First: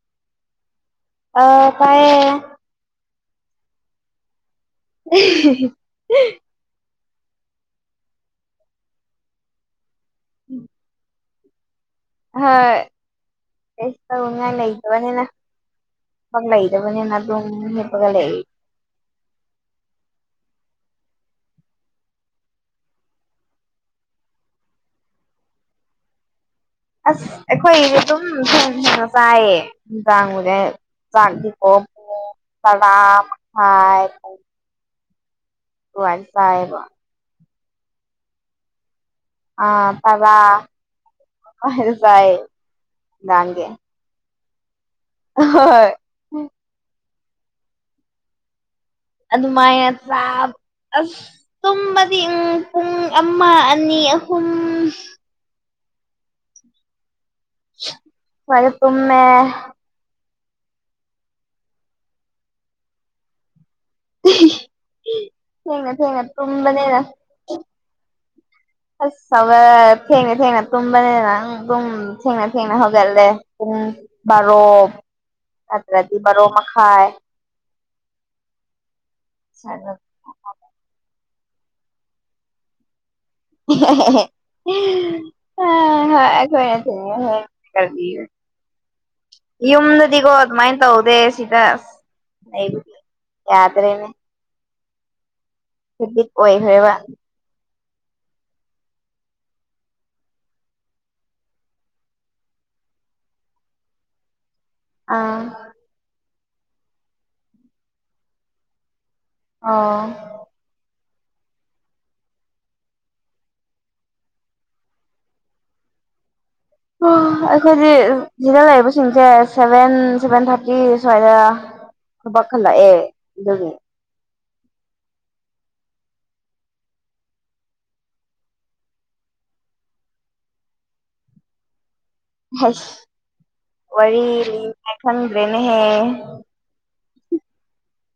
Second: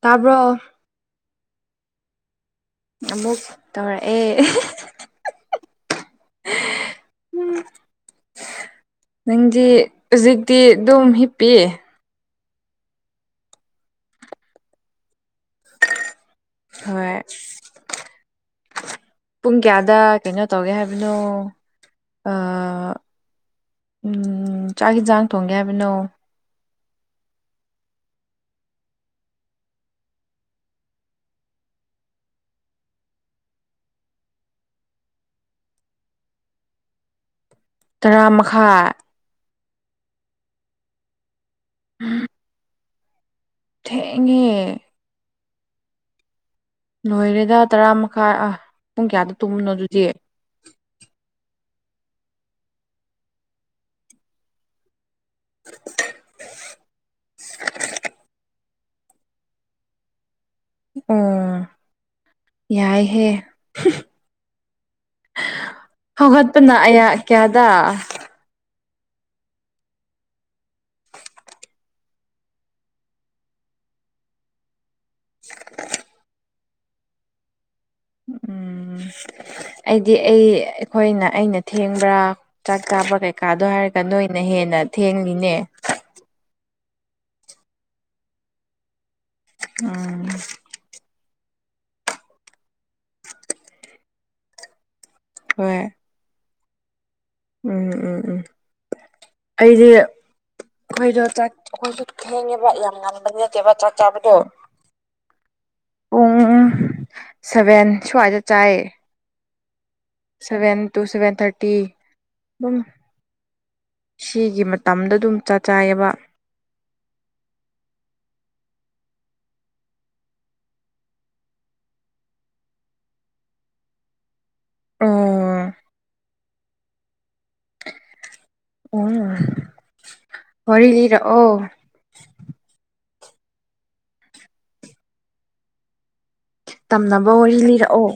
ꯇꯥꯕ꯭ꯔꯣ ꯑꯧ ꯇꯥꯏꯌꯦ ꯑꯃꯨꯛ ꯇꯧꯔꯛꯑꯦ [unintelligible] [unintelligible] [unintelligible] ꯅꯪꯗꯤ ꯍꯧꯖꯤꯛꯇꯤ ꯗꯨꯝ ꯍꯤꯞꯄꯤ ꯍꯣꯏ ꯀꯩꯁꯨ ꯇꯧꯅꯤꯡꯉꯥꯏ ꯂꯩꯇꯕꯅꯤꯅ ꯐꯛ ꯂꯩꯇꯕꯅꯤꯅ ꯍꯣꯏ ꯑꯗꯨꯝ ꯍꯤꯞꯄꯒ ꯂꯩ ꯄꯨꯡ ꯀꯌꯥꯗ ꯀꯩꯅꫭ ꯇꯧꯒꯦ ꯍꯥꯏꯕꯅꯣ ꯑ ꯎꯝ ꯆꯥꯛ ꯍꯤꯟꯖꯥꯡ ꯊꯣꯡꯒꯦ ꯍꯥꯏꯕꯅꯣ ꯑꯁ ꯑꯩꯈꯣꯏꯗꯤ ꯑꯗꯨꯝ [unintelligible] ꯆꯥꯏꯌꯦ ꯅꯨꯡꯗꯥꯡꯕꯨ ꯍꯦꯛ [unintelligible] ꯇꯔꯥ ꯃꯈꯥꯢ ꯗꯨꯃꯥꯢ ꯆꯥꯢꯌꯦꯕ ꯇꯔꯥ ꯃꯈꯥꯏ ꯑ ꯇꯔꯥ [unintelligible] ꯆꯥꯏꯌꯦ ꯅꯨꯡꯗꯥꯡꯒꯤ ꯊꯦꯡꯉꯦ ꯑꯥꯍꯣꯏ ꯂꯣꯏꯔꯦꯗ ꯇꯔꯥ ꯃꯈꯥꯏ ꯑꯥ ꯄꯨꯡ ꯀꯌꯥꯗ ꯇꯨꯝꯕꯅꯣ ꯑꯗꯨꯃꯥꯏꯅ ꯑꯗꯨꯗꯤ ꯆꯥꯞ ꯑꯁ ꯇꯨꯝꯕꯗꯤ ꯎꯝ ꯄꯨꯡ ꯑꯃ ꯑꯅꯤ ꯑꯍꯨꯝ [unintelligible] ꯁ꯭ꯋꯥꯏꯗ ꯇꯨꯝꯃꯦ ꯎꯪ ꯌꯥꯏꯍꯦ ꯍꯨꯍ ꯊꯦꯡꯅ ꯊꯦꯡꯅ ꯍꯥ ꯍꯧꯒꯠꯄꯅ ꯇꯨꯝꯕꯅꯤꯅ ꯑꯌꯥ ꯀꯌꯥꯗ ꯑꯁ ꯍꯧꯒꯠ ꯊꯦꯡꯅ ꯊꯦꯡꯅ ꯇꯨꯝꯕꯅꯤꯅ ꯑꯪ ꯑꯗꯨꯝ ꯊꯦꯡꯅ ꯊꯦꯡꯅ ꯍꯧꯒꯠꯂꯦ ꯄꯨꯡ ꯕꯥꯔꯣ ꯅꯠꯇ꯭ꯔꯗꯤ ꯕꯥꯔꯣ ꯃꯈꯥꯏ ꯎꯝ ꯑꯩ ꯗꯤ ꯑꯩ ꯑꯩꯈꯣꯏꯅ ꯑꯩꯅ ꯊꯦꯡꯕ꯭ꯔꯥ ꯆꯥꯛ ꯀꯥꯕ ꯀꯩ ꯑꯦꯍꯦ ꯍꯦ ꯍꯦ ꯑ ꯍꯣꯏ ꯑꯩꯈꯣꯏꯅ [unintelligible] ꯎꯝ ꯌꯨꯝꯗꯗꯤꯒꯣ ꯑꯗꯨꯃꯥꯏꯟ ꯇꯧꯗꯦ ꯁꯤꯗ ꯑꯥꯁ ꯂꯩꯕꯒꯤ ꯌꯥꯗ꯭ꯔꯦꯅꯦ ꯍꯣꯏ ꯍꯦꯕꯤꯠ ꯑꯣꯏꯈ꯭ꯔꯦꯕ ꯎꯝ ꯎꯝ ꯎꯝ ꯑꯩꯗꯤ ꯑꯩꯈꯣꯏꯗꯣ ꯆꯥꯛ ꯑꯩꯈꯣꯏꯁꯨ ꯊꯦꯡꯉꯦꯕ ꯌꯥꯝ ꯉꯟꯕꯗꯤ ꯅꯠꯇꯦꯕ ꯆꯥꯛ ꯆꯥꯕꯗꯣ ꯑꯥ ꯄꯨꯡ ꯁꯚꯦꯟ ꯁ꯭ꯋꯥꯏꯗ ꯆꯥꯏꯌꯦ ꯑꯣ ꯁꯚꯦꯟ ꯇꯨ ꯁꯚꯦꯟ ꯊꯥꯔꯇꯤ ꯗꯨꯝ ꯁꯤꯒꯤ ꯃꯇꯝꯗ ꯑꯗꯨꯝ ꯆꯥ ꯆꯥꯏꯑꯦꯕ ꯑꯣ ꯑꯩꯈꯣꯏꯗꯤ ꯁꯤꯗ ꯂꯩꯕꯁꯤꯡꯁꯦ ꯁꯚꯦꯟ ꯁꯚꯦꯟ ꯊꯥꯔꯇꯤ ꯁ꯭ꯋꯥꯏꯗ ꯊꯕꯛ ꯈꯜꯂꯛꯑꯦ ꯑꯗꯨꯒꯤ ꯑꯣ [unintelligible] ꯋꯥꯔꯤ ꯂꯤꯔꯛꯑꯣ ꯍꯩꯁ ꯋꯥꯔꯤ ꯂꯤ [unintelligible] ꯈꯪꯗ꯭ꯔꯦꯅꯦꯍꯦ ꯇꯝꯅꯕ ꯋꯥꯔꯤ ꯂꯤꯔꯛꯑꯣ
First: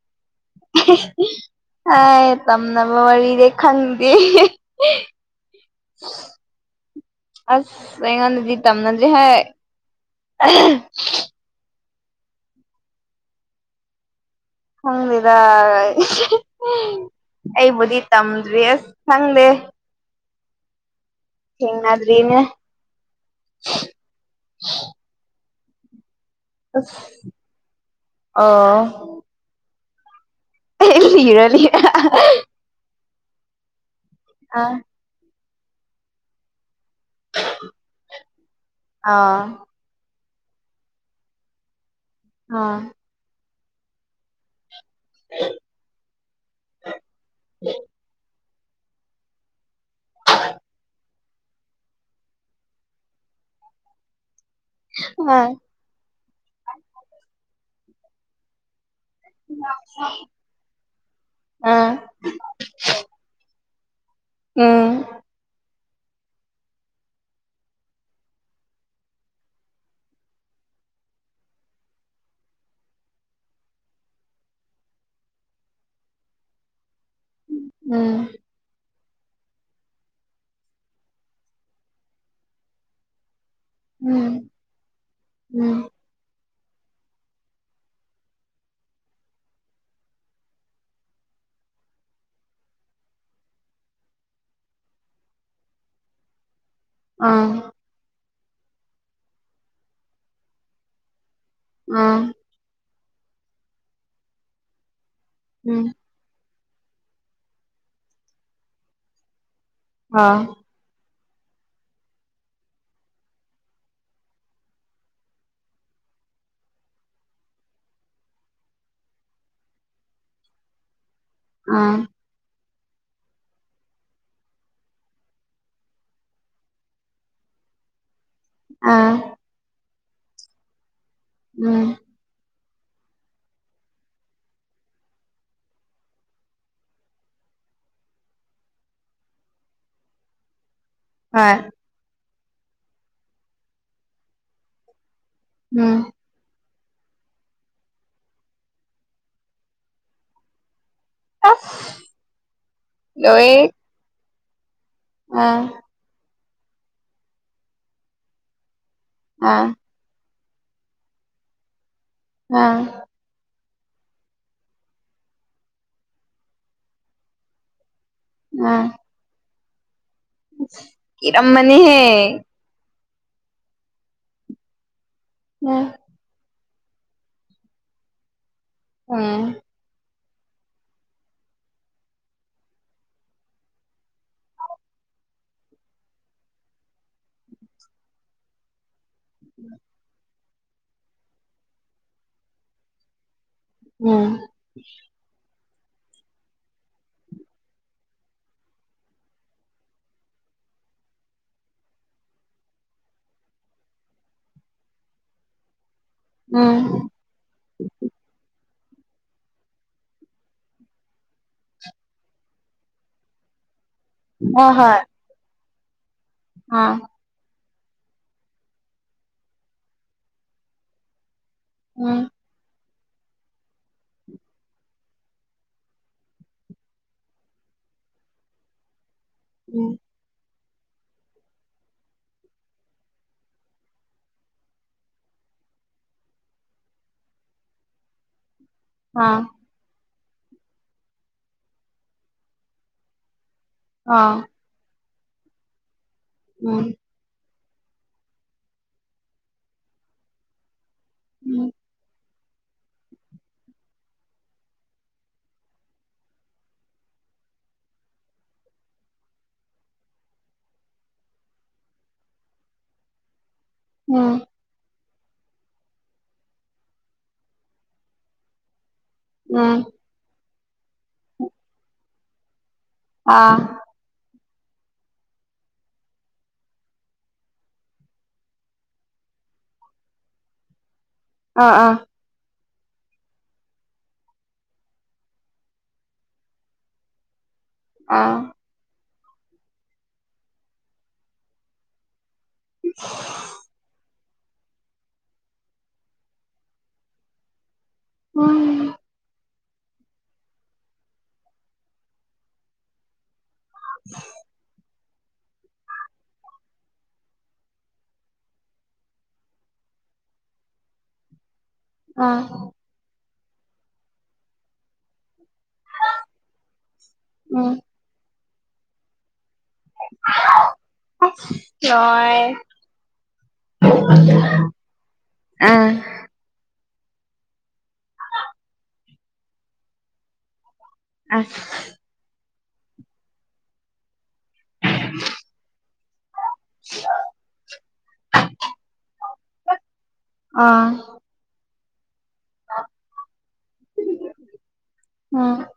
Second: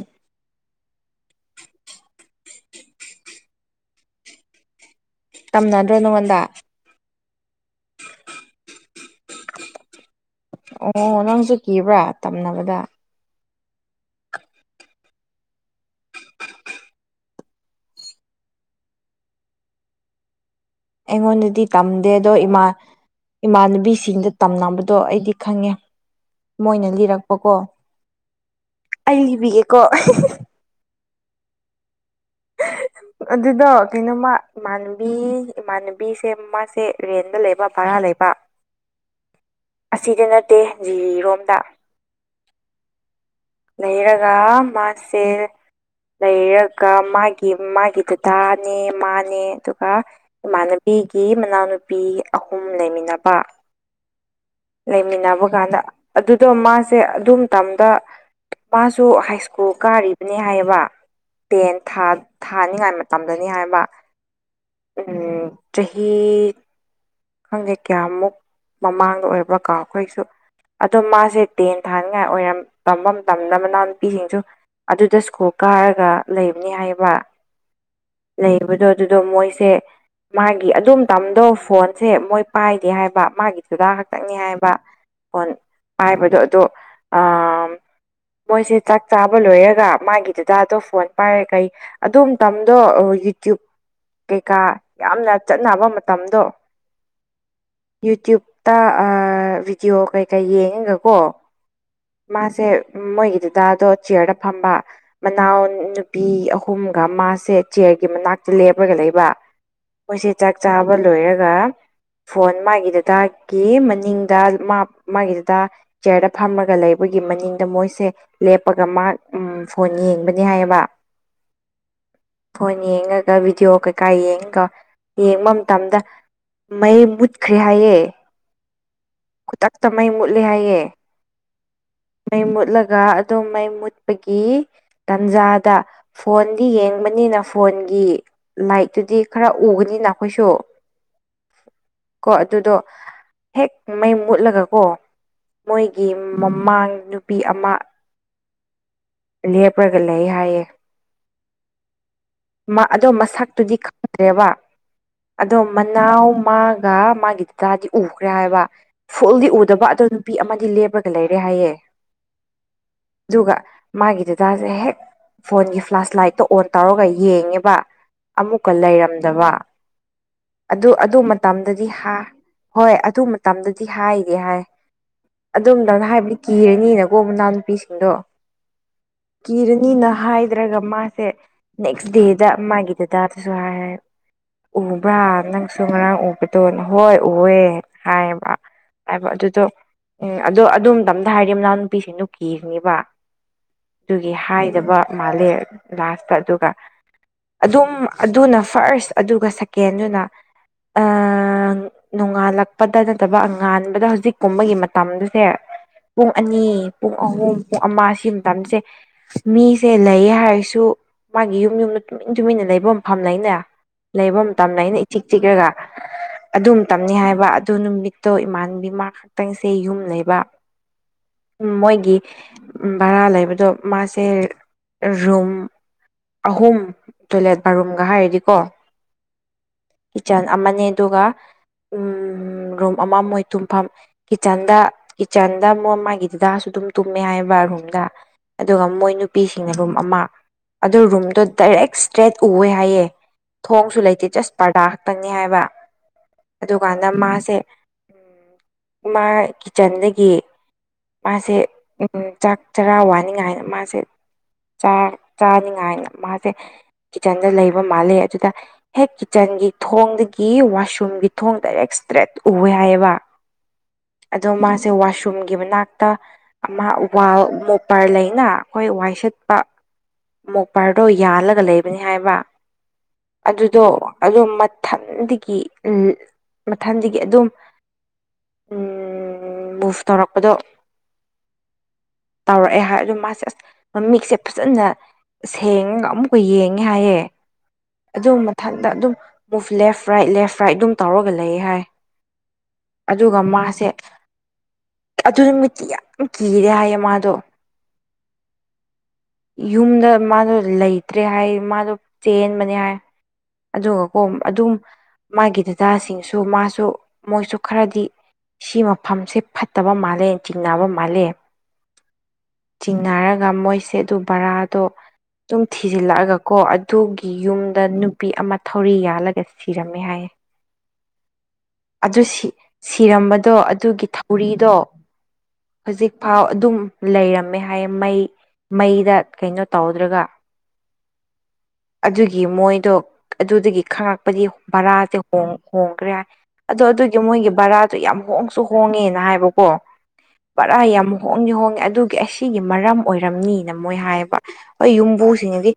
ꯑꯍꯥ ꯑꯥ ꯇꯝꯅꯕ ꯋꯥꯔꯤꯗꯤ ꯈꯪꯗꯦ ꯍꯥ ꯇꯝꯅꯗ꯭ꯔ ꯅꯉꯣꯟꯗ ꯑꯁ ꯑꯩꯉꯣꯟꯗꯗꯤ ꯇꯝꯅꯗꯦ ꯍꯦ ꯑꯣ ꯅꯪꯖꯨ ꯀꯤꯕ꯭ꯔꯥ ꯇꯝꯅꯕꯗ ꯈꯪꯗꯦꯗ ꯑꯍꯤ ꯑꯩꯕꯨꯗꯤ ꯇꯝꯗ꯭ꯔꯤ ꯑꯁ ꯈꯪꯗꯦ ꯑꯩꯉꯣꯟꯗꯗꯤ ꯇꯝꯗꯦ ꯑꯗꯣ ꯊꯦꯡꯅꯗ꯭ꯔꯤꯅꯦ ꯏꯃꯥ ꯏꯃꯥꯟꯅꯕꯤꯁꯤꯡꯗ ꯇꯝꯅꯕꯗꯣ ꯑꯩꯗꯤ ꯈꯪꯉꯦ ꯃꯣꯏꯅ ꯑꯁ ꯂꯤꯔꯛꯄꯀꯣ ꯑꯣ ꯑꯩ ꯂꯤꯕꯤꯒꯦꯀꯣ ꯑꯦ ꯂꯤꯔꯣ ꯂꯤꯔꯣ ꯑꯍꯥꯍꯥ ꯑꯗꯨꯗꯣ ꯀꯩꯅꯣꯃ ꯑ ꯏꯃꯥꯟꯅꯕꯤ ꯏꯃꯥꯟꯅꯕꯤꯁꯦ ꯃꯥꯁꯦ ꯔꯦꯟꯗ ꯂꯩꯕ ꯕꯔꯥ ꯂꯩꯕ ꯑꯥ ꯑꯁꯤꯗ ꯅꯠꯇꯦ ꯖꯤꯔꯤꯔꯣꯝꯗ ꯑꯥ ꯂꯩꯔꯒ ꯃꯥꯁꯦ ꯂꯩꯔꯒ ꯃꯥꯒꯤ ꯃꯥꯒꯤ ꯗꯥꯗꯥꯅꯦ ꯃꯥꯅꯦ ꯑꯗꯨꯒ ꯏꯃꯥꯟꯅꯕꯤꯒꯤ ꯃꯅꯥꯎꯅꯨꯄꯤ ꯑꯍꯨꯝ ꯂꯩꯃꯤꯟꯅꯕ ꯑꯥ ꯂꯩꯃꯤꯟꯅꯕ ꯀꯥꯟꯗ ꯑꯗꯨꯗꯣ ꯃꯥꯁꯦ ꯑꯗꯨ ꯃꯇꯝꯗ ꯃꯥꯁꯨ ꯍꯥꯏꯁ꯭ꯀꯨꯜ ꯀꯥꯔꯤꯕꯅꯤ ꯍꯥꯏꯌꯦꯕ ꯇꯦꯟ ꯑꯥ ꯊꯥ ꯊꯥꯅꯤꯉꯥꯏ ꯃꯇꯝꯗꯅꯤ ꯍꯥꯏꯕ ꯎꯝ ꯎꯝ ꯆꯍꯤ ꯈꯪꯗꯦ ꯀꯌꯥꯃꯨꯛ ꯃꯃꯥꯡꯗ ꯑꯣꯏꯕ꯭ꯔꯥ ꯀꯥꯎꯈ꯭ꯔꯦ ꯑꯩꯁꯨ ꯑꯗꯣ ꯃꯥꯁꯦ ꯇꯦꯟ ꯊꯥꯅꯤꯡꯉꯥꯏ ꯑꯣꯏꯔꯝ ꯇꯝꯕ ꯃꯇꯝꯗ ꯃꯅꯥꯎ ꯅꯨꯄꯤꯁꯤꯡꯁꯨ ꯑꯗꯨꯗ ꯏꯁꯀꯨꯜ ꯀꯥꯔꯒ ꯂꯩꯕꯅꯦ ꯍꯥꯏꯕ ꯎꯝ ꯂꯩꯕꯗꯣ ꯑꯗꯨꯗꯣ ꯃꯣꯏꯁꯦ ꯃꯥꯒꯤ ꯑꯗꯨꯝ ꯃꯇꯝꯗꯣ ꯐꯣꯟ ꯁꯦ ꯃꯣꯏ ꯄꯥꯏꯗꯦ ꯍꯥꯏꯕ ꯃꯥꯒꯤ ꯗꯥꯥꯗꯥ ꯎꯝ ꯈꯛꯇꯪꯅꯦ ꯍꯥꯏꯕ ꯐꯣꯟ ꯎꯝ ꯄꯥꯏꯕꯗꯣ ꯑꯗꯨ ꯑꯥ ꯃꯣꯏꯁꯦ ꯆꯥꯛ ꯆꯥꯕ ꯂꯣꯏꯔꯒ ꯃꯥꯒꯤ ꯗꯥꯗꯥꯗꯣ ꯐꯣꯟ ꯄꯥꯏꯔ ꯀꯩ ꯑꯗꯨ ꯃꯇꯝꯗꯣ ꯌꯨꯇꯨꯞ ꯀꯩꯀꯥ ꯌꯥꯝꯅ ꯆꯠꯅꯕ ꯃꯇꯝꯗꯣ ꯑꯝ ꯌꯨꯇ꯭ꯨꯞꯇ ꯑꯥ ꯕꯤꯗꯤꯌꯣ ꯀꯩ ꯀꯩ ꯌꯦꯡꯉꯒꯀꯣ ꯑꯝ ꯃꯥꯁꯦ ꯃꯣꯏꯒꯤ ꯗꯥꯗꯥꯗꯣ ꯆꯤꯌ꯭ꯔꯗ ꯐꯝꯕ ꯃꯅꯥꯎ ꯅꯨ ꯎꯝ ꯅꯨꯄꯤ ꯑꯍꯨꯝꯒ ꯃꯥꯁꯦ ꯆꯤꯌ꯭ꯔꯒꯤ ꯃꯅꯥꯛꯇ ꯂꯦꯞꯔꯒ ꯂꯩꯕ ꯃꯣꯏꯖꯦ ꯑꯥ ꯆꯥꯛ ꯆꯥꯕ ꯂꯣꯏꯔꯒ ꯐꯣꯟ ꯃꯥꯒꯤ ꯗꯥꯗꯥꯒꯤ ꯃꯅꯤꯡꯗ ꯃ ꯃꯥꯒꯤ ꯗꯥꯗꯥ ꯆꯤꯌ꯭ꯔꯗ ꯐꯝꯔꯒ ꯂꯩꯕꯒꯤ ꯃꯅꯤꯡꯗ ꯃꯣꯏꯁꯦ ꯂꯦꯞꯄꯒ ꯃꯥ ꯎꯝ ꯐꯣꯟ ꯌꯦꯡꯕꯅꯤ ꯍꯥꯏꯌꯦꯕ ꯑꯝ ꯐꯣꯟ ꯌꯦꯡꯉꯒ ꯕꯤꯗꯤꯌꯣ ꯀꯩꯀꯥ ꯌꯦꯡꯉꯒ ꯌꯦꯡꯕ ꯃꯇꯝꯗ ꯃꯩ ꯃꯨꯠꯈ꯭ꯔꯦ ꯍꯥꯏꯌꯦ ꯑꯝ ꯈꯨꯗꯛꯇ ꯃꯩ ꯃꯨꯠꯂꯦ ꯍꯥꯏꯌꯦ ꯎꯝ ꯃꯩ ꯃꯨꯠꯂꯒ ꯑꯗꯨ ꯃꯩ ꯃꯨꯠꯄꯒꯤ ꯇꯥꯟꯖꯥꯗ ꯐꯣꯟꯗꯤ ꯌꯦꯡꯕꯅꯤꯅ ꯐꯣꯟꯒꯤ ꯂꯥꯏꯠꯇꯨꯗꯤ ꯈꯔ ꯎꯒꯅꯤꯅ ꯑꯩꯈꯣꯏꯁꯨ ꯍꯣꯏ ꯀꯣ ꯑꯗꯨꯗꯣ ꯍꯦꯛ ꯃꯩ ꯃꯨꯠꯂꯒ ꯀꯣ ꯎꯝ ꯍꯣꯏ ꯎꯝ ꯃꯣꯏꯒꯤ ꯃꯃꯥꯡ ꯅꯨ ꯅꯨꯄꯤ ꯑꯃ ꯂꯦꯞꯔꯒ ꯂꯩ ꯍꯥꯏꯌꯦ ꯑꯁ ꯑꯗꯣ ꯂꯣꯏ ꯃꯁꯛꯇꯨꯗꯤ ꯈꯪꯗ꯭ꯔꯦꯕ ꯑꯥ ꯑꯗꯣ ꯃꯅꯥꯎ ꯃꯥꯒ ꯃꯥꯒꯤ ꯗꯥꯗꯥꯗꯤ ꯎꯒ꯭ꯔꯦ ꯍꯥꯏꯕ ꯐꯨꯜꯗꯤ ꯑꯥ ꯎꯗꯕ ꯑꯗꯨ ꯅꯨꯄꯤ ꯑꯃꯗꯤ ꯂꯦꯞꯔꯒ ꯂꯩꯔꯦ ꯍꯥꯏꯌꯦ ꯑꯝ ꯑꯗꯨꯒ ꯃꯥꯒꯤ ꯗꯗꯥꯖꯦ ꯍꯦꯛ ꯐꯣꯟꯒꯤ ꯐ꯭ꯂꯥꯁ ꯂꯥꯏꯠꯇꯣ ꯑꯣꯟ ꯇꯧꯔꯒ ꯌꯦꯡꯉꯦꯕ ꯑꯃꯨꯛꯀ ꯑꯥ ꯂꯩꯔꯝꯗꯕ ꯑꯗꯨ ꯑꯗꯨ ꯃꯇꯝꯗꯗꯤ ꯀꯤꯔꯝꯃꯅꯤꯍꯦ ꯍꯥ ꯍꯣꯏ ꯑꯗꯨ ꯃꯇꯝꯗꯗꯤ ꯍꯥꯏꯗꯦ ꯍꯥꯏ ꯎꯝ ꯑꯗꯨꯃꯇꯝ ꯍꯥꯏꯕꯗꯤ ꯀꯤꯔꯅꯤꯅꯀꯣ ꯃꯅꯥꯎꯅꯨꯄꯤꯁꯤꯡꯗꯣ ꯎꯝ ꯀꯤꯔꯅꯤꯅ ꯍꯥꯏꯗ꯭ꯔꯒ ꯃꯥꯁꯦ ꯅꯦꯛꯁ ꯗꯦꯗ ꯃꯥꯒꯤ ꯗꯗꯥꯗꯁꯨ ꯍꯥꯏ ꯎꯕ꯭ꯔꯥ ꯅꯪ ꯁꯨ ꯉꯔꯥꯡ ꯎꯕꯗꯣꯅ ꯍꯣꯏ ꯎꯋꯦ ꯍꯥꯏꯌꯦꯕ ꯍꯥꯏꯕ ꯑꯗꯨꯗꯣ ꯎꯝ ꯑꯗꯣ ꯑꯗꯨ ꯃꯇꯝꯗ ꯍꯥꯏꯔꯗꯤ ꯃꯅꯥꯎ ꯅꯨꯄꯤꯁꯤꯡꯗꯣ ꯀꯤꯔꯅꯤꯕ ꯗꯨꯒꯤ ꯎꯝ ꯍꯥꯏꯗꯕ ꯃꯥꯜꯂꯦ ꯂꯥꯁꯇ ꯑꯗꯨꯒ ꯑꯗꯨꯝ ꯑꯗꯨꯅ ꯐꯥꯔꯁ ꯑꯗꯨꯒ ꯁꯦꯀꯦꯟꯗꯨꯅ ꯑꯥ ꯅꯣ ꯅꯣꯡꯉꯥꯜꯂꯛꯄꯗ ꯅꯠꯇꯕ ꯉꯥꯟꯕꯗ ꯍꯧꯖꯤꯛꯀꯨꯝꯕꯒꯤ ꯃꯇꯝꯗꯨꯁꯦ ꯄꯨꯡ ꯑꯅꯤ ꯄꯨꯡ ꯑꯍꯨꯝ ꯄꯨꯡ ꯑꯃ ꯁꯤ ꯃꯇꯝꯁꯦ ꯃꯤꯖꯦ ꯂꯩ ꯍꯥꯏꯔꯁꯨ ꯃꯥꯒꯤ ꯌꯨꯝ ꯌꯨꯝꯗ ꯇꯨꯃꯤꯟ ꯇꯨꯃꯤꯟꯅ ꯂꯩꯕ ꯃꯐꯝ ꯂꯩꯅꯦ ꯂꯩꯕ ꯃꯇꯝ ꯍꯣꯏ ꯂꯩꯅꯦ ꯍꯣꯏ ꯏꯆꯤꯛ ꯆꯤꯛꯔꯒ ꯑꯗꯨ ꯑꯥ ꯃꯇꯝꯅꯤ ꯍꯥꯏꯕ ꯑꯗꯨ ꯅꯨꯃꯤꯠꯇꯣ ꯏꯃꯥꯟꯕꯤ ꯃꯥ ꯈꯛꯇꯪꯁꯦ ꯌꯨꯝ ꯂꯩꯕ ꯎꯝ ꯃꯣꯏꯒꯤ ꯚꯔꯥ ꯂꯩꯕꯗꯣ ꯃꯥꯁꯦ ꯔꯨꯝ ꯑꯍꯨꯝ ꯇꯣꯏꯂꯦꯠ ꯕꯥꯠꯔꯨꯝꯒ ꯍꯥꯏꯔꯗꯤꯀꯣ ꯎꯝ ꯀꯤꯆꯟ ꯑꯃꯅꯦ ꯑꯗꯨꯒ ꯎꯝ ꯔꯨꯝ ꯑꯃ ꯃꯣꯏ ꯇꯨꯝꯐꯝ ꯀꯤꯆꯟꯗ ꯀꯤꯆꯟꯗ ꯃꯣꯏ ꯃꯥꯒꯤ ꯗꯗꯥꯁꯨ ꯑꯗꯨꯝ ꯇꯨꯝꯃꯦ ꯍꯥꯏꯌꯦꯕ ꯔꯨꯝꯗ ꯑꯗꯨꯒ ꯃꯣꯏ ꯑꯥ ꯅꯨꯄꯤꯁꯤꯡꯅ ꯔꯨꯝ ꯑꯃ ꯑꯗꯨ ꯔꯨꯝꯗꯣ ꯗꯥꯏꯔꯦꯛ ꯏꯁꯇ꯭ꯔꯦꯠ ꯎꯋꯦ ꯍꯥꯏꯌꯦ ꯊꯣꯡꯁꯨ ꯂꯩꯇꯦ ꯑꯥ ꯖꯁ ꯄꯔꯗꯥ ꯈꯛꯇꯪꯅꯤ ꯍꯥꯏꯕ ꯎꯝ ꯑꯗꯨꯀꯥꯟꯗ ꯃꯥꯁꯦ ꯎꯝ ꯃꯥ ꯀꯤꯆꯟꯗꯒꯤ ꯃꯥꯁꯦ ꯎꯝ ꯎꯝ ꯆꯥꯛ ꯆꯔꯥ ꯋꯥꯅꯤꯡꯉꯥꯏꯅ ꯃꯥꯁꯦ ꯆꯥꯛ ꯆꯥꯅꯤꯡꯉꯥꯏꯅ ꯃꯥꯖꯦ ꯀꯤꯆꯟꯗ ꯂꯩꯕ ꯃꯥꯜꯂꯦ ꯑꯗꯨꯗ ꯍꯦꯛ ꯀꯤꯆꯟꯒꯤ ꯊꯣꯡꯗꯒꯤ ꯋꯥꯁꯔꯨꯝꯒꯤ ꯊꯣꯡ ꯗꯥꯏꯔꯦꯛ ꯏꯁꯇ꯭ꯔꯦꯠ ꯎꯋꯦ ꯍꯥꯏꯌꯦꯕ ꯎꯝ ꯑꯗꯣ ꯃꯥ ꯁꯦ ꯋꯥꯁꯔꯨꯝꯒꯤ ꯃꯅꯥꯛꯇ ꯑꯃ ꯋꯥꯜ ꯃꯣꯄꯔ ꯂꯩꯅ ꯑꯩꯈꯣꯏ ꯋꯥꯏꯁꯤꯠ ꯄꯥ ꯎꯝ ꯃꯣꯄꯔꯗꯣ ꯌꯥꯜꯂꯒ ꯂꯩꯕꯅꯤ ꯍꯥꯏꯌꯦꯕ ꯑꯥ ꯑꯗꯨꯗꯣ ꯑꯗꯨꯝ ꯃꯊꯟꯗꯒꯤ ꯎꯝ ꯃꯊꯟꯗꯒꯤ ꯑꯗꯨꯝ ꯎꯝ ꯃꯨꯐ ꯇꯧꯔꯛꯄꯗꯣ ꯑꯥ ꯑꯥ ꯇꯧꯔꯛꯑꯦ ꯍꯥꯏ ꯑꯗꯣ ꯃꯥꯁꯦ ꯑꯁ ꯃꯃꯤꯠꯁꯦ ꯐꯖꯅ ꯁꯦꯡꯉꯒ ꯑꯃꯨꯛꯀ ꯌꯦꯡꯉꯦ ꯍꯥꯏꯌꯦ ꯑꯥ ꯑꯗꯨꯝ ꯃꯊꯟꯗ ꯑꯗꯨꯝ move left right left right ꯑꯗꯨꯝ ꯇꯧꯔꯒ ꯂꯩ ꯍꯥꯏ ꯑꯗꯨꯒ ꯃꯥꯁꯦ ꯑꯗꯨ ꯅꯨꯃꯤꯠꯇꯤ ꯌꯥꯝ ꯀꯤꯔꯦ ꯍꯥꯏꯌꯦ ꯃꯥꯗꯣ ꯎꯨ ꯌꯨꯝꯗ ꯃꯥꯗꯣ ꯂꯩꯇ꯭ꯔꯦ ꯍꯥꯏ ꯃꯥꯗꯣ ꯆꯦꯟꯕꯅꯦ ꯍꯥꯏ ꯑꯗꯨꯒꯀꯣ ꯑꯗꯨꯝ ꯃꯥꯒꯤ ꯗꯗꯥꯁꯤꯡꯁꯨ ꯃꯥꯁꯨ ꯃꯣꯏꯁꯨ ꯈꯔꯗꯤ ꯁꯤ ꯃꯐꯝꯁꯦ ꯐꯠꯇꯕ ꯃꯥꯜꯂꯦ ꯆꯤꯡꯅꯕ ꯃꯥꯜꯂꯦ ꯑꯥ ꯆꯤꯡꯅꯔꯒ ꯃꯣꯏꯁꯦ ꯑꯗꯨ ꯕꯔꯥꯗꯣ ꯑꯗꯨꯝ ꯊꯤꯖꯤꯜꯂꯛꯑꯒ ꯀꯣ ꯑꯗꯨꯒꯤ ꯒꯤ ꯎꯝ ꯌꯨꯝꯗ ꯅꯨꯄꯤ ꯑꯃ ꯊꯧꯔꯤ ꯌꯥꯜꯂꯒ ꯁꯤꯔꯝꯃꯦ ꯍꯥꯏꯌꯦ ꯑꯗꯨ ꯂꯣꯏ ꯁꯤ ꯁꯤꯔꯝꯕꯗꯣ ꯑꯗꯨꯒꯤ ꯊꯧꯔꯤꯗꯣ ꯑꯝ ꯑꯧ ꯑꯗꯨꯝ ꯂꯩꯔꯝꯃꯦ ꯍꯥꯏꯌꯦ ꯃꯩ ꯃꯩꯗ ꯀꯩꯅꯣ ꯇꯧꯗ꯭ꯔꯒ ꯑꯁ ꯑꯗꯨꯒꯤ ꯃꯣꯏꯗꯣ ꯑꯗꯨꯗꯒꯤ ꯈꯪꯂꯛꯄꯗꯤ ꯚꯔꯥꯁꯦ ꯍꯣꯡ ꯍꯣꯡꯒ꯭ꯔꯦ ꯍꯥꯏ ꯑꯗꯣ ꯑꯗꯨꯒꯤ ꯃꯣꯏꯒꯤ ꯕꯔꯥꯗꯣ ꯌꯥꯝ ꯍꯣꯡꯁꯨ ꯍꯣꯡꯉꯦꯅ ꯍꯥꯏꯕꯀꯣ ꯕꯔꯥ ꯑꯥ ꯌꯥꯝ ꯍꯣꯡꯗꯤ ꯍꯣꯡꯉꯦ ꯑꯗꯨꯒꯤ ꯑꯁꯤꯒꯤ ꯃꯔꯝ ꯑꯣꯏꯔꯝꯅꯤꯅ ꯃꯣꯏ ꯍꯥꯏꯌꯦꯕ ꯍꯣꯏ ꯎꯝ ꯌꯨꯝꯕꯨꯁꯤꯡꯅꯗꯤ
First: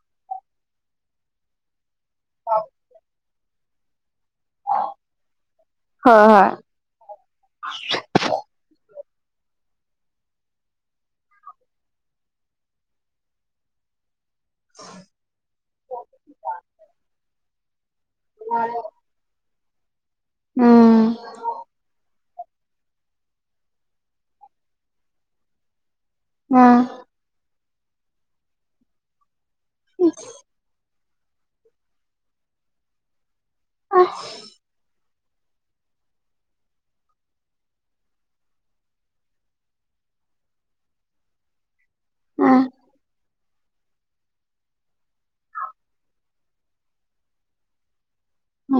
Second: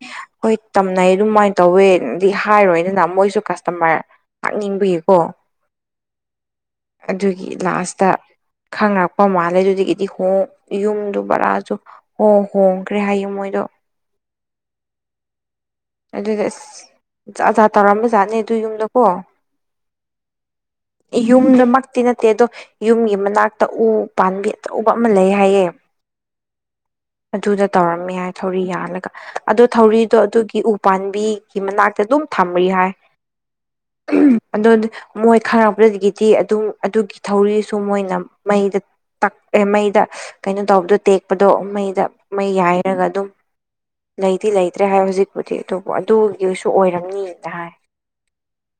ꯍꯣꯏ ꯇꯝꯅꯩ ꯑꯗꯨꯃꯥꯏꯅ ꯇꯧꯋꯦꯗꯤ ꯍꯥꯏꯔꯣꯏꯗꯅ ꯃꯣꯏꯁꯨ ꯀꯁ [unintelligible] ꯈꯪꯅꯤꯡꯕꯒꯤꯀꯣ ꯍꯣꯏ ꯍꯣꯏ ꯑꯗꯨꯒꯤ ꯂꯥꯁꯇ ꯈꯪꯅꯔꯛꯄ ꯃꯥꯜꯂꯦ ꯑꯗꯨꯗꯒꯤꯗꯤ ꯍꯣꯡ ꯌꯨꯝꯗꯣ ꯕꯔꯥꯖꯨ ꯍꯣ ꯍꯣꯡꯈ꯭ꯔꯦ ꯍꯥꯏꯌꯦ ꯃꯣꯏꯗꯣ [inaudible] ꯑꯗꯨꯗ ꯑꯁ ꯖꯥꯠ ꯖꯥꯠ ꯇꯧꯔꯝꯕ ꯖꯥꯠꯅꯦ ꯑꯗꯨꯢ ꯌꯨꯝꯗꯣ ꯀꯣ ꯎꯝ ꯌꯨꯝꯗꯃꯛꯇꯤ ꯅꯠ ꯇꯦꯗꯣ ꯌꯨꯝꯒꯤ ꯃꯅꯥꯛꯇ ꯎ ꯄꯥꯟꯕꯤ ꯑꯆꯧꯕ ꯑꯃ ꯂꯩ ꯍꯥꯏꯌꯦ ꯑꯝ ꯑꯗꯨꯗ ꯇꯧꯔꯝꯃꯦ ꯍꯥꯏ ꯊꯧꯔꯤ ꯌꯥꯜꯂꯒ ꯑꯗꯨ ꯊꯧꯔꯤꯗꯣ ꯑꯗꯨꯒꯤ ꯎ ꯄꯥꯟꯕꯤꯒꯤ ꯃꯅꯥꯛꯇ ꯑꯗꯨꯝ ꯊꯝꯔꯤ ꯍꯥꯏ ꯑꯁ ꯑꯝ ꯑꯗꯨ ꯃꯣꯏ ꯈꯪꯉꯛꯄꯗꯒꯤꯗꯤ ꯑꯗꯨꯝ ꯑꯗꯨꯒꯤ ꯊꯧꯔꯤꯁꯨ ꯃꯣꯏꯅ ꯃꯩꯗ ꯇꯛꯑꯦ ꯃꯩꯗ ꯀꯩꯅꯣ ꯇꯧꯕꯗꯣ ꯇꯦꯛꯄꯗꯣ ꯃꯩꯗ ꯃꯩ ꯎꯝ ꯌꯥꯏꯔꯒ ꯑꯗꯨꯝ ꯂꯩꯗꯤ ꯂꯩꯇ꯭ꯔꯦ ꯍꯥꯏ ꯍꯧꯖꯤꯛꯄꯨꯗꯤ ꯑꯗꯨꯕꯨ ꯑꯗꯨ ꯁꯨ ꯑꯣꯏꯔꯝꯅꯤꯅ ꯍꯥꯏ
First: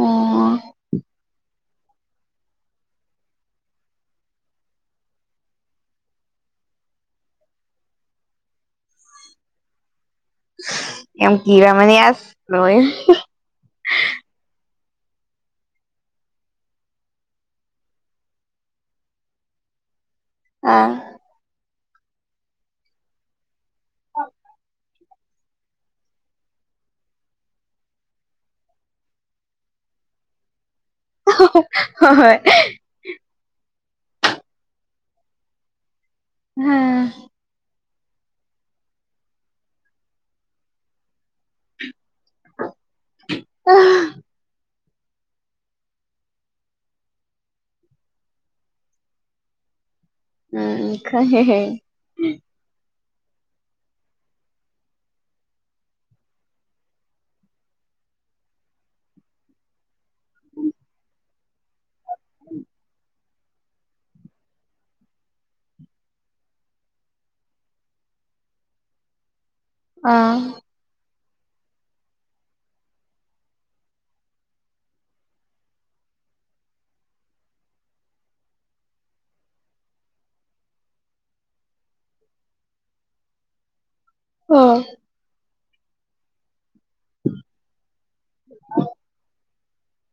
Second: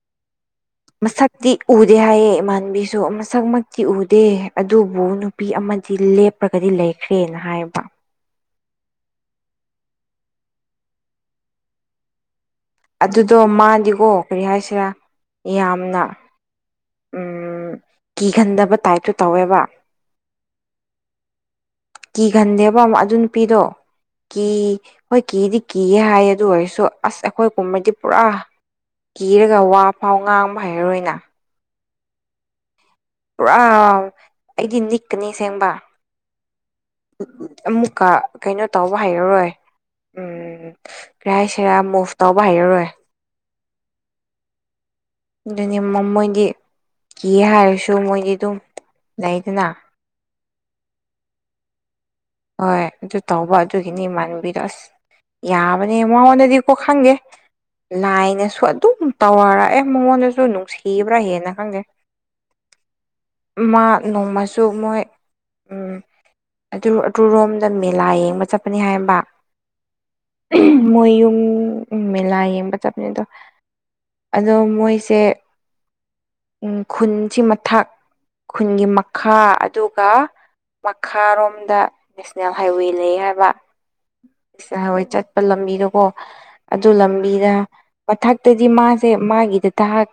ꯑꯣ ꯃꯁꯛꯇꯤ ꯎꯗꯦ ꯍꯥꯏꯌꯦ ꯏꯃꯥꯟꯕꯤꯁꯨ ꯃꯁꯛꯃꯛꯇꯤ ꯎꯗꯦ ꯑꯗꯨꯕꯨ ꯅꯨꯄꯤ ꯑꯃꯗꯤ ꯂꯦꯞ ꯂꯦꯞꯔꯒꯗꯤ ꯂꯩꯈ꯭ꯔꯦꯅ ꯍꯥꯏꯕ ꯌꯥꯝ ꯀꯤꯔꯝꯃꯅꯤ ꯑꯁ ꯂꯣꯏꯔꯦ ꯑꯗꯨꯗꯣ ꯃꯥꯗꯤꯀꯣ ꯀꯔꯤ ꯍꯥꯏꯁꯤꯔꯥ ꯌꯥꯝꯅ ꯎꯝ ꯀꯤꯒꯟꯗꯕ ꯇꯥꯏꯞꯇ ꯇꯧꯋꯦꯕ ꯑꯥ ꯀꯤꯒꯟꯗꯦꯕ ꯑꯝ ꯑꯗꯨ ꯅꯨꯄꯤꯗꯣ ꯀꯤ ꯍꯣꯏ ꯀꯤꯗꯤ ꯀꯤꯌꯦ ꯍꯥꯏꯌꯦ ꯑꯗꯨ ꯑꯣꯏꯔꯁꯨ ꯑꯁ ꯑꯩꯈꯣꯏ ꯀꯨꯝꯕꯗꯤ ꯄꯨꯔꯥ ꯀꯤꯔꯒ ꯋꯥ ꯐꯥꯎ ꯉꯥꯡꯕ ꯍꯩꯔꯔꯣꯏꯅ ꯑꯍꯣꯏ ꯍꯣꯏ ꯄꯨꯔꯥ ꯑꯩꯗꯤ ꯅꯤꯛꯀꯅꯤ ꯑꯁꯦꯡꯕ ꯍꯣꯏ ꯑꯃꯨꯛꯀ ꯀꯩꯅꯣ ꯇꯧꯕ ꯍꯩꯔꯔꯣꯏ ꯎꯝ ꯀ꯭ꯔꯤ ꯍꯥꯏꯁꯤꯔꯥ ꯃꯨꯚ ꯇꯧꯕ ꯍꯩꯔꯔꯣꯏ [unintelligible] ꯑꯗꯨꯅꯦ ꯃ ꯃꯣꯏꯗꯤ ꯀꯤꯌꯦ ꯍꯥꯏꯔꯁꯨ ꯃꯣꯏꯗꯤ ꯑꯗꯨꯝ ꯂꯩꯗꯅ ꯎꯝ ꯈꯪꯉꯦ ꯍꯣꯏ ꯑꯗꯨ ꯇꯧꯕ ꯑꯗꯨꯒꯤꯅꯦ ꯏꯃꯥꯟꯅꯕꯤꯗꯣ ꯑꯁ ꯌꯥꯕꯅꯦ ꯃꯉꯣꯟꯗꯗꯤ ꯀꯣ ꯈꯪꯗꯦ ꯂꯥꯏꯅꯁꯨ ꯑꯗꯨꯝ ꯇꯧꯔꯛꯑꯦ ꯃꯉꯣꯟꯗꯁꯨ ꯅꯨꯡꯁꯤꯕ꯭ꯔꯥ ꯍꯦꯟꯅ ꯈꯪꯗꯦ ꯃꯥ ꯅꯣꯡꯃꯁꯨ ꯃꯣꯏ ꯎꯝ ꯑꯗꯨ ꯑꯗꯨꯔꯣꯝꯗ ꯃꯦꯂꯥ ꯌꯦꯡꯕ ꯆꯠꯄꯅꯦ ꯍꯥꯏꯕ ꯑꯥ ꯃꯣꯏꯌꯨꯝ ꯃꯦꯂꯥ ꯌꯦꯡꯕ ꯆꯠꯄꯅꯦ ꯑꯗꯣ ꯑꯗꯣ ꯃꯣꯏꯁꯦ ꯎꯝ ꯈꯨꯟꯁꯤ ꯃꯊꯛ ꯈꯨꯟꯒꯤ ꯃꯈꯥ ꯑꯗꯨꯒ ꯃꯈꯥꯔꯣꯝꯗ ꯅꯦꯁꯅꯦꯜ ꯍꯥꯏꯋꯦ ꯂꯩ ꯍꯥꯏꯕ ꯏꯁ ꯑꯣ ꯑꯍꯋꯥꯏ ꯆꯠꯄ ꯂꯝꯕꯤꯗꯣꯀꯣ ꯑꯗꯨ ꯂꯝꯕꯤꯗ ꯃꯊꯛꯇꯗꯤ ꯃꯥꯁꯦ ꯃꯥꯒꯤꯗ ꯗꯥꯛ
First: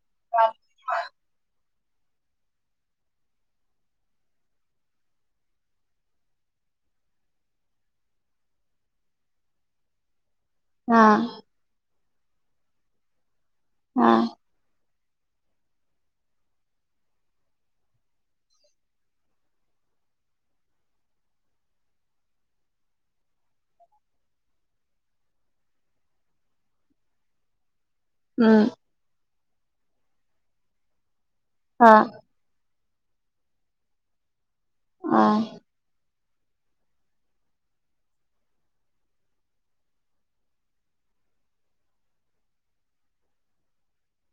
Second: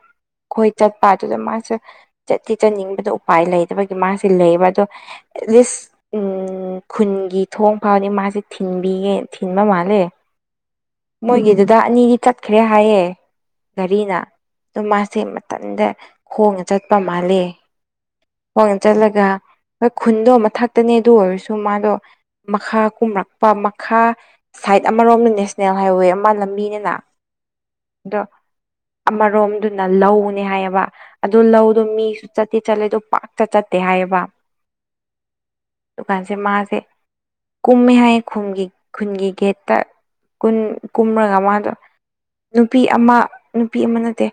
ꯈꯣꯏ ꯆꯠꯄ ꯑꯗꯨꯗ ꯃꯥꯁꯦ ꯆꯠꯇꯤ ꯆꯠꯅꯤꯡ ꯑꯗꯣ ꯎꯄꯥꯏ ꯂꯩꯇꯕꯒꯤ ꯃꯥꯁꯦ ꯂꯩꯕ ꯑꯗꯣ ꯑꯦꯠꯂꯤꯁ ꯎꯝ ꯈꯨꯟꯒꯤ ꯊꯣꯡ ꯐꯥꯎꯗꯤ ꯃꯥꯁꯦ ꯊꯤꯟꯕꯤꯌꯦ ꯊꯤꯟꯕ ꯃꯥꯜꯂꯦ ꯑꯥ ꯃꯣꯏꯒꯤ ꯗꯥꯗꯥ ꯑꯅꯤꯗꯤ ꯆꯠꯈ꯭ꯔꯦ ꯍꯥꯏꯌꯦ ꯘꯔꯤꯅ ꯑꯥ ꯑꯗꯣ ꯃꯥꯁꯦ ꯇꯟꯗ ꯈꯣꯡꯅ ꯆꯠꯄ ꯃꯥꯜꯂꯦ ꯈꯣꯡꯅ ꯆꯠꯂꯒ ꯍꯣꯏ ꯈꯨꯟꯗꯣ ꯃꯊꯛꯇꯅꯦ ꯑꯗꯨ ꯑꯣꯏꯔꯁꯨ ꯃꯥꯗꯣ ꯃꯈꯥ ꯀꯨꯝꯔꯛꯄ ꯃꯈꯥ ꯁꯥꯏꯠ ꯑꯃꯔꯣꯝꯅ ꯅꯦꯁꯅꯦꯜ ꯍꯥꯏꯋꯦ ꯑꯃ ꯂꯝꯕꯤꯅꯦꯅ ꯑꯗꯣ ꯎꯝ ꯑꯃꯔꯣꯝꯗꯨꯅ ꯂꯧꯅꯦ ꯍꯥꯏꯌꯦꯕꯥ ꯑꯗꯨ ꯂꯧꯗꯣ ꯃꯤ ꯑꯥ ꯇꯤ ꯆꯠꯂꯦꯗꯣ ꯄꯥꯛꯇ ꯆꯠꯇꯦ ꯍꯥꯏꯌꯦꯕꯥ ꯑꯥ ꯑꯗꯨꯀꯥꯟꯁꯦ ꯃꯥꯁꯦ ꯀꯨꯝꯃꯦ ꯍꯥꯏꯌꯦ ꯈꯨꯡꯒꯤ ꯈꯨꯟꯒꯤ ꯒꯦꯠꯇ ꯀꯨꯟ ꯀꯨꯝꯔꯒ ꯃꯥꯗꯣ ꯅꯨꯄꯤ ꯑꯃꯥ ꯅꯨꯄꯤ ꯑꯃ ꯅꯠꯇꯦ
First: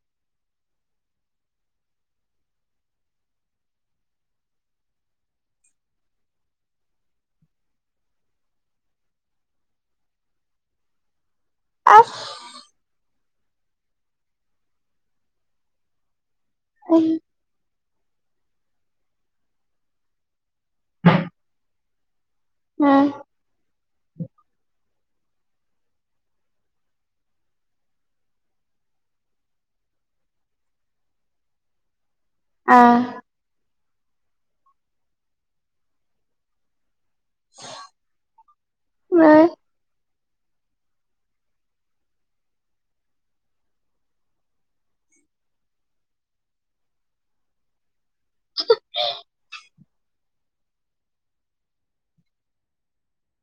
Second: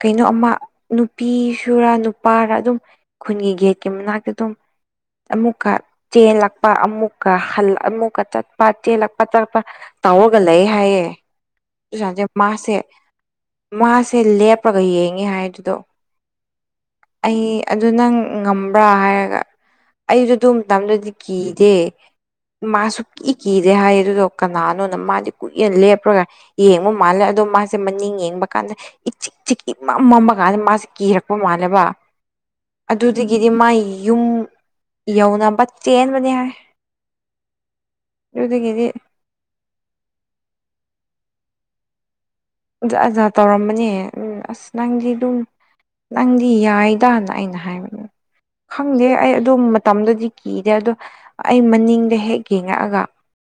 ꯀꯩꯅꯣ ꯑꯃꯥ ꯅꯨꯄꯤ ꯁꯨꯔꯥ ꯅꯨ ꯄꯥꯔ ꯑꯗꯨꯝ ꯈꯨꯟꯒꯤ ꯒꯦꯠꯀꯤ ꯃꯅꯥꯛꯇ ꯑꯗꯨꯝ ꯑꯃꯨꯛꯀ ꯆꯦꯜꯂꯛꯄ ꯑꯃꯨꯛꯀ ꯍꯜ ꯑꯃꯨꯛꯀ ꯆꯠꯄ ꯆꯦꯜꯂꯛꯄ ꯆꯠꯄ ꯇꯧꯑꯒ ꯂꯩ ꯍꯥꯏꯌꯦ ꯆꯨꯖꯥꯁꯦ ꯑꯁ ꯃꯥꯁꯦ ꯃꯥꯁꯦ ꯂꯦꯞꯔꯒ ꯌꯦꯡꯉꯦ ꯍꯥꯏꯗꯨꯗꯣ [unintelligible] ꯑꯩ ꯑꯗꯨ ꯅꯪ ꯉꯝꯕ꯭ꯔꯥ ꯍꯥꯏꯔꯒ ꯑꯩꯖꯨ ꯑꯗꯨ ꯃꯇꯝꯗꯨꯗꯤ ꯀꯤꯗꯦ ꯃꯥ ꯑꯥ ꯁꯨꯛꯀꯤ ꯀꯤꯗꯦ ꯍꯥꯏꯌꯦ ꯑꯗꯨꯗꯣ ꯀꯅꯥꯅꯣꯅ ꯃꯥꯗꯤ ꯀꯨꯏꯅ ꯂꯦꯞꯔꯒ ꯌꯦꯡꯕ ꯃꯥꯜꯂꯦ ꯑꯗꯣ ꯃꯥꯁꯦ ꯃꯅꯤꯡ ꯌꯦꯡꯕ ꯀꯥꯟꯗ ꯏꯆꯤꯛ ꯆꯤꯛ ꯏꯃꯝ ꯃꯝꯃ ꯀꯥꯟꯗ ꯃꯥꯁꯦ ꯀꯤꯔꯛꯄ ꯃꯥꯟꯂꯦꯕ ꯑꯥ ꯑꯗꯨꯗꯒꯤꯗꯤ ꯃꯥ ꯌꯨꯝ ꯌꯧꯅꯕ ꯆꯦꯟꯕꯅꯦ ꯍꯥꯏ ꯑꯗꯨꯗꯒꯤꯗꯤ ꯃꯥꯏ ꯖꯥꯠ ꯖꯥꯠ ꯇꯧꯔꯝꯕꯅꯦ ꯎꯝ ꯑꯁ ꯅꯪꯗꯤ ꯑꯗꯨꯝ ꯅꯪꯗꯤ ꯌꯥꯏꯗꯥ ꯅ ꯑꯩꯅ ꯍꯥꯏꯕ ꯈꯪꯗꯦ ꯑꯩ ꯑꯗꯨ ꯃꯇꯝꯗꯗꯤ ꯀꯤꯗꯦ ꯑꯗꯣ ꯑꯩ ꯃꯅꯤꯡꯗ ꯍꯦꯛ ꯌꯦꯡꯉꯛꯑꯒ